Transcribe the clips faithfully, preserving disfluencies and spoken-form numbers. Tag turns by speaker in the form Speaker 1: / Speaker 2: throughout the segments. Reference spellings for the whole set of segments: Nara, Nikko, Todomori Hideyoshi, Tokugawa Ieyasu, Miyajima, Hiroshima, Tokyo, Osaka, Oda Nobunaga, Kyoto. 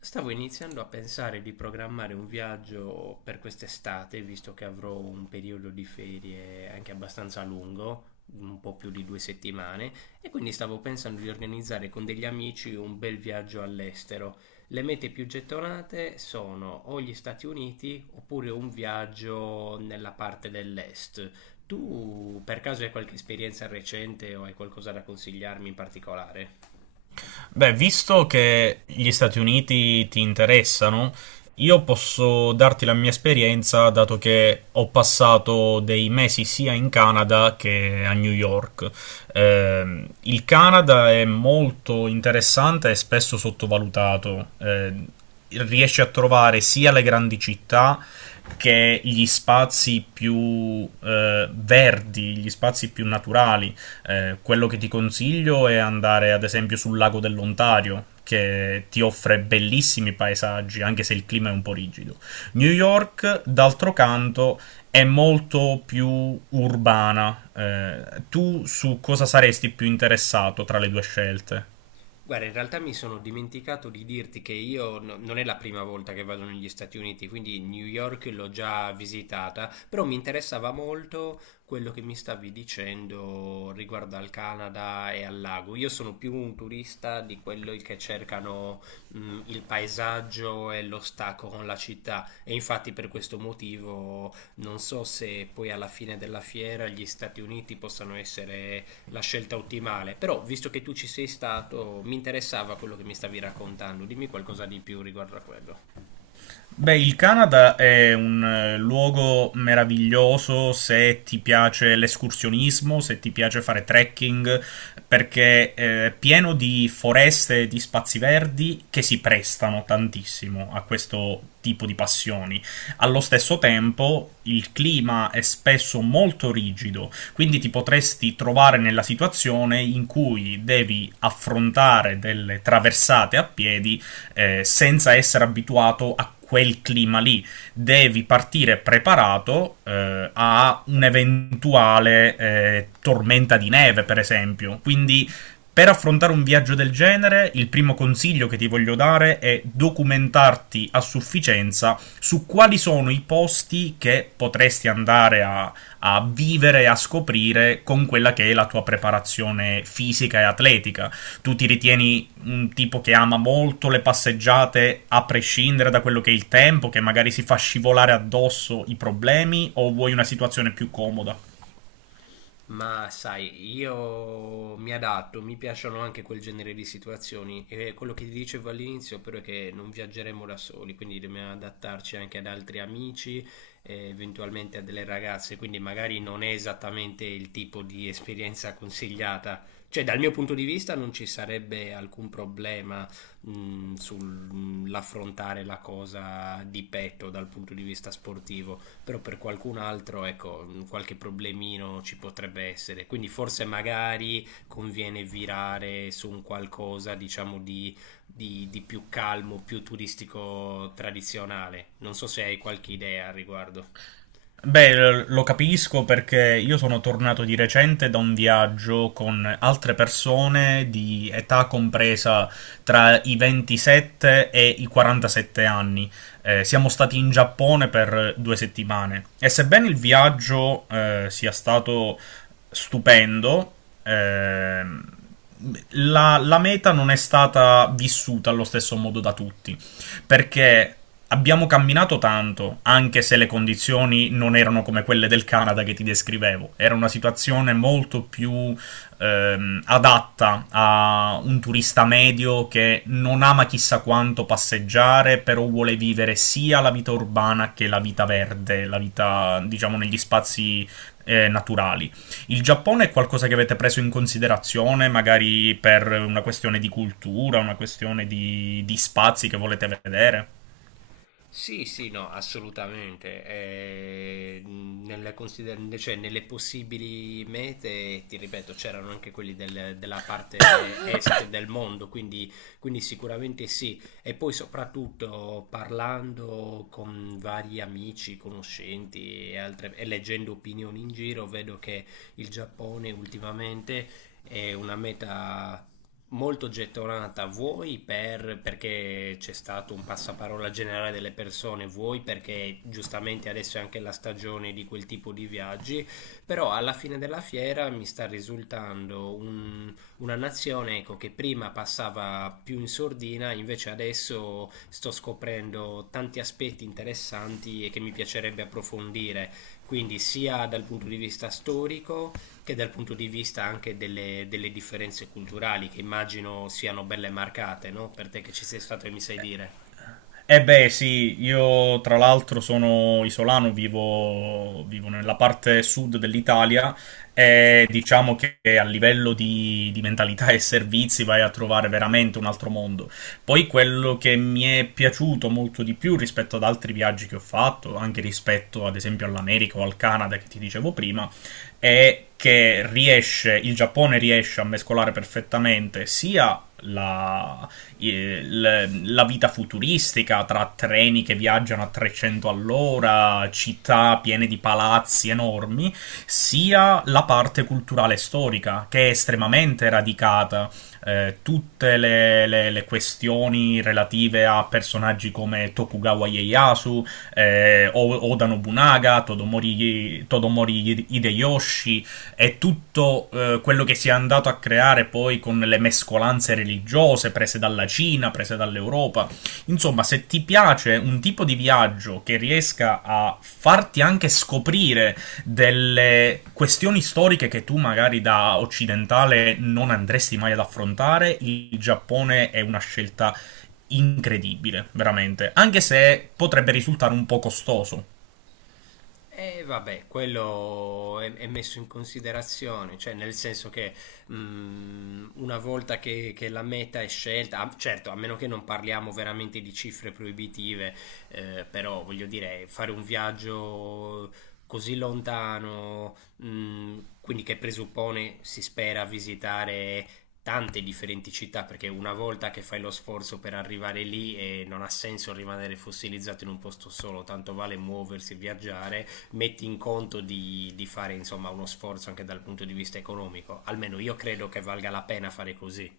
Speaker 1: Stavo iniziando a pensare di programmare un viaggio per quest'estate, visto che avrò un periodo di ferie anche abbastanza lungo, un po' più di due settimane, e quindi stavo pensando di organizzare con degli amici un bel viaggio all'estero. Le mete più gettonate sono o gli Stati Uniti oppure un viaggio nella parte dell'est. Tu per caso hai qualche esperienza recente o hai qualcosa da consigliarmi in particolare?
Speaker 2: Beh, visto che gli Stati Uniti ti interessano, io posso darti la mia esperienza, dato che ho passato dei mesi sia in Canada che a New York. Ehm, il Canada è molto interessante e spesso sottovalutato. Ehm, riesce a trovare sia le grandi città che gli spazi più eh, verdi, gli spazi più naturali. Eh, quello che ti consiglio è andare ad esempio sul lago dell'Ontario, che ti offre bellissimi paesaggi, anche se il clima è un po' rigido. New York, d'altro canto, è molto più urbana. Eh, tu su cosa saresti più interessato tra le due scelte?
Speaker 1: Guarda, in realtà mi sono dimenticato di dirti che io no- non è la prima volta che vado negli Stati Uniti, quindi New York l'ho già visitata, però mi interessava molto quello che mi stavi dicendo riguardo al Canada e al lago. Io sono più un turista di quelli che cercano, mh, il paesaggio e lo stacco con la città, e infatti per questo motivo non so se poi alla fine della fiera gli Stati Uniti possano essere la scelta ottimale. Però, visto che tu ci sei stato, mi interessava quello che mi stavi raccontando. Dimmi qualcosa di più riguardo a quello.
Speaker 2: Beh, il Canada è un eh, luogo meraviglioso se ti piace l'escursionismo, se ti piace fare trekking, perché eh, è pieno di foreste e di spazi verdi che si prestano tantissimo a questo tipo di passioni. Allo stesso tempo, il clima è spesso molto rigido, quindi ti potresti trovare nella situazione in cui devi affrontare delle traversate a piedi eh, senza essere abituato a quel clima lì. Devi partire preparato eh, a un'eventuale eh, tormenta di neve, per esempio. Quindi. Per affrontare un viaggio del genere, il primo consiglio che ti voglio dare è documentarti a sufficienza su quali sono i posti che potresti andare a, a vivere e a scoprire con quella che è la tua preparazione fisica e atletica. Tu ti ritieni un tipo che ama molto le passeggiate a prescindere da quello che è il tempo, che magari si fa scivolare addosso i problemi, o vuoi una situazione più comoda?
Speaker 1: Ma sai, io mi adatto, mi piacciono anche quel genere di situazioni, e quello che ti dicevo all'inizio però è che non viaggeremo da soli, quindi dobbiamo adattarci anche ad altri amici e eventualmente a delle ragazze, quindi magari non è esattamente il tipo di esperienza consigliata. Cioè, dal mio punto di vista non ci sarebbe alcun problema mh, sull'affrontare la cosa di petto dal punto di vista sportivo, però per qualcun altro ecco qualche problemino ci potrebbe essere, quindi forse magari conviene virare su un qualcosa diciamo di, di, di, più calmo, più turistico, tradizionale. Non so se hai qualche idea al riguardo.
Speaker 2: Beh, lo capisco perché io sono tornato di recente da un viaggio con altre persone di età compresa tra i ventisette e i quarantasette anni. Eh, siamo stati in Giappone per due settimane e sebbene il viaggio eh, sia stato stupendo, ehm, la, la meta non è stata vissuta allo stesso modo da tutti perché abbiamo camminato tanto, anche se le condizioni non erano come quelle del Canada che ti descrivevo, era una situazione molto più ehm, adatta a un turista medio che non ama chissà quanto passeggiare, però vuole vivere sia la vita urbana che la vita verde, la vita diciamo negli spazi eh, naturali. Il Giappone è qualcosa che avete preso in considerazione, magari per una questione di cultura, una questione di, di spazi che volete vedere?
Speaker 1: Sì, sì, no, assolutamente. Eh, nelle, consider- cioè, nelle possibili mete, ti ripeto, c'erano anche quelli del- della parte est del mondo, quindi, quindi sicuramente sì. E poi soprattutto parlando con vari amici, conoscenti e altre- e leggendo opinioni in giro, vedo che il Giappone ultimamente è una meta molto gettonata, vuoi per, perché c'è stato un passaparola generale delle persone, vuoi perché giustamente adesso è anche la stagione di quel tipo di viaggi, però alla fine della fiera mi sta risultando un- una nazione, ecco, che prima passava più in sordina, invece adesso sto scoprendo tanti aspetti interessanti e che mi piacerebbe approfondire, quindi sia dal punto di vista storico, che dal punto di vista anche delle, delle differenze culturali, che immagino siano belle marcate, no? Per te che ci sei stato e mi sai dire.
Speaker 2: Eh beh, sì, io tra l'altro sono isolano, vivo, vivo nella parte sud dell'Italia e diciamo che a livello di, di mentalità e servizi vai a trovare veramente un altro mondo. Poi quello che mi è piaciuto molto di più rispetto ad altri viaggi che ho fatto, anche rispetto ad esempio all'America o al Canada che ti dicevo prima, è che riesce, il Giappone riesce a mescolare perfettamente sia la eh, l- la vita futuristica tra treni che viaggiano a trecento all'ora, città piene di palazzi enormi, sia la parte culturale e storica che è estremamente radicata. Eh, tutte le, le- le questioni relative a personaggi come Tokugawa Ieyasu, eh, O- Oda Nobunaga, Todomori, Todomori Hideyoshi, è tutto eh, quello che si è andato a creare poi con le mescolanze religiose prese dalla Cina, prese dall'Europa. Insomma, se ti piace un tipo di viaggio che riesca a farti anche scoprire delle questioni storiche che tu magari da occidentale non andresti mai ad affrontare, il Giappone è una scelta incredibile, veramente, anche se potrebbe risultare un po' costoso.
Speaker 1: E vabbè, quello è, è messo in considerazione, cioè nel senso che mh, una volta che, che, la meta è scelta, ah, certo, a meno che non parliamo veramente di cifre proibitive, eh, però voglio dire, fare un viaggio così lontano, mh, quindi che presuppone, si spera, visitare tante differenti città, perché una volta che fai lo sforzo per arrivare lì eh, non ha senso rimanere fossilizzato in un posto solo, tanto vale muoversi e viaggiare, metti in conto di, di fare insomma uno sforzo anche dal punto di vista economico. Almeno io credo che valga la pena fare così.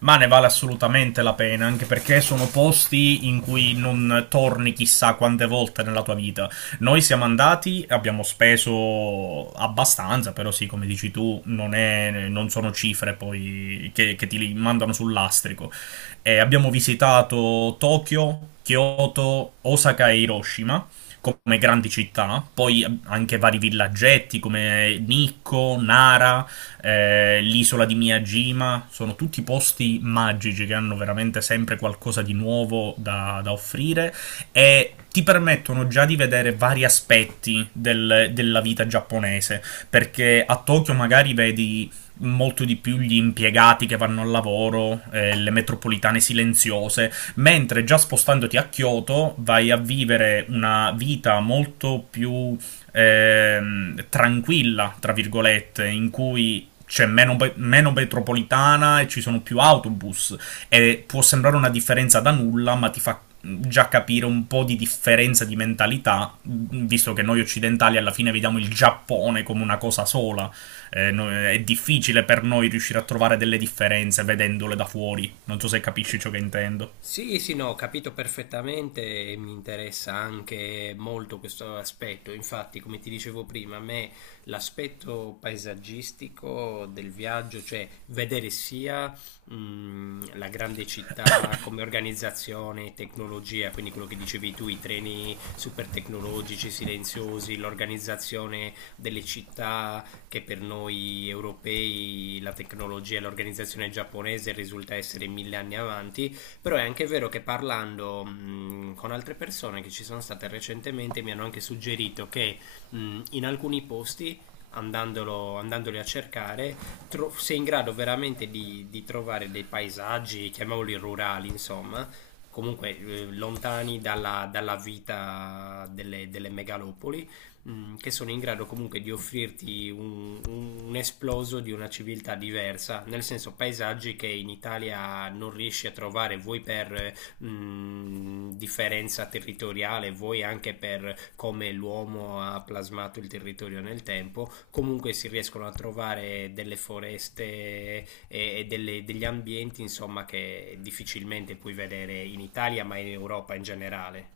Speaker 2: Ma ne vale assolutamente la pena, anche perché sono posti in cui non torni chissà quante volte nella tua vita. Noi siamo andati, abbiamo speso abbastanza, però sì, come dici tu, non, è, non sono cifre poi che, che ti mandano sul lastrico. eh, abbiamo visitato Tokyo, Kyoto, Osaka e Hiroshima come grandi città, no? Poi anche vari villaggetti come Nikko, Nara, eh, l'isola di Miyajima, sono tutti posti magici che hanno veramente sempre qualcosa di nuovo da, da offrire e ti permettono già di vedere vari aspetti del- della vita giapponese, perché a Tokyo magari vedi molto di più gli impiegati che vanno al lavoro, eh, le metropolitane silenziose, mentre già spostandoti a Kyoto vai a vivere una vita molto più ehm, tranquilla, tra virgolette, in cui c'è meno, be- meno metropolitana e ci sono più autobus, e può sembrare una differenza da nulla, ma ti fa già capire un po' di differenza di mentalità, visto che noi occidentali alla fine vediamo il Giappone come una cosa sola. Eh, no- è difficile per noi riuscire a trovare delle differenze vedendole da fuori. Non so se capisci ciò che intendo.
Speaker 1: Sì, sì, no, ho capito perfettamente e mi interessa anche molto questo aspetto. Infatti, come ti dicevo prima, a me l'aspetto paesaggistico del viaggio, cioè vedere sia mh, la grande città come organizzazione, tecnologia, quindi quello che dicevi tu, i treni super tecnologici, silenziosi, l'organizzazione delle città, che per noi europei la tecnologia e l'organizzazione giapponese risulta essere mille anni avanti. Però è anche vero che parlando mh, con altre persone che ci sono state recentemente, mi hanno anche suggerito che mh, in alcuni posti andandolo, andandoli a cercare, tro- sei in grado veramente di, di, trovare dei paesaggi, chiamiamoli rurali, insomma, comunque eh, lontani dalla, dalla, vita delle, delle megalopoli, mh, che sono in grado comunque di offrirti un, un- un esploso di una civiltà diversa, nel senso paesaggi che in Italia non riesci a trovare, vuoi per mh, differenza territoriale, vuoi anche per come l'uomo ha plasmato il territorio nel tempo, comunque si riescono a trovare delle foreste e, e delle- degli ambienti, insomma, che difficilmente puoi vedere in Italia, ma in Europa in generale.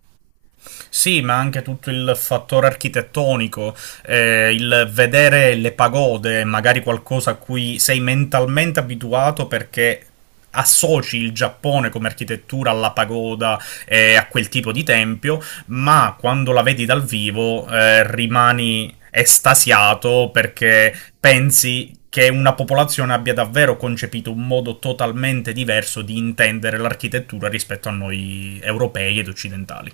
Speaker 2: Sì, ma anche tutto il fattore architettonico, eh, il vedere le pagode, magari qualcosa a cui sei mentalmente abituato perché associ il Giappone come architettura alla pagoda e eh, a quel tipo di tempio, ma quando la vedi dal vivo eh, rimani estasiato perché pensi che una popolazione abbia davvero concepito un modo totalmente diverso di intendere l'architettura rispetto a noi europei ed occidentali.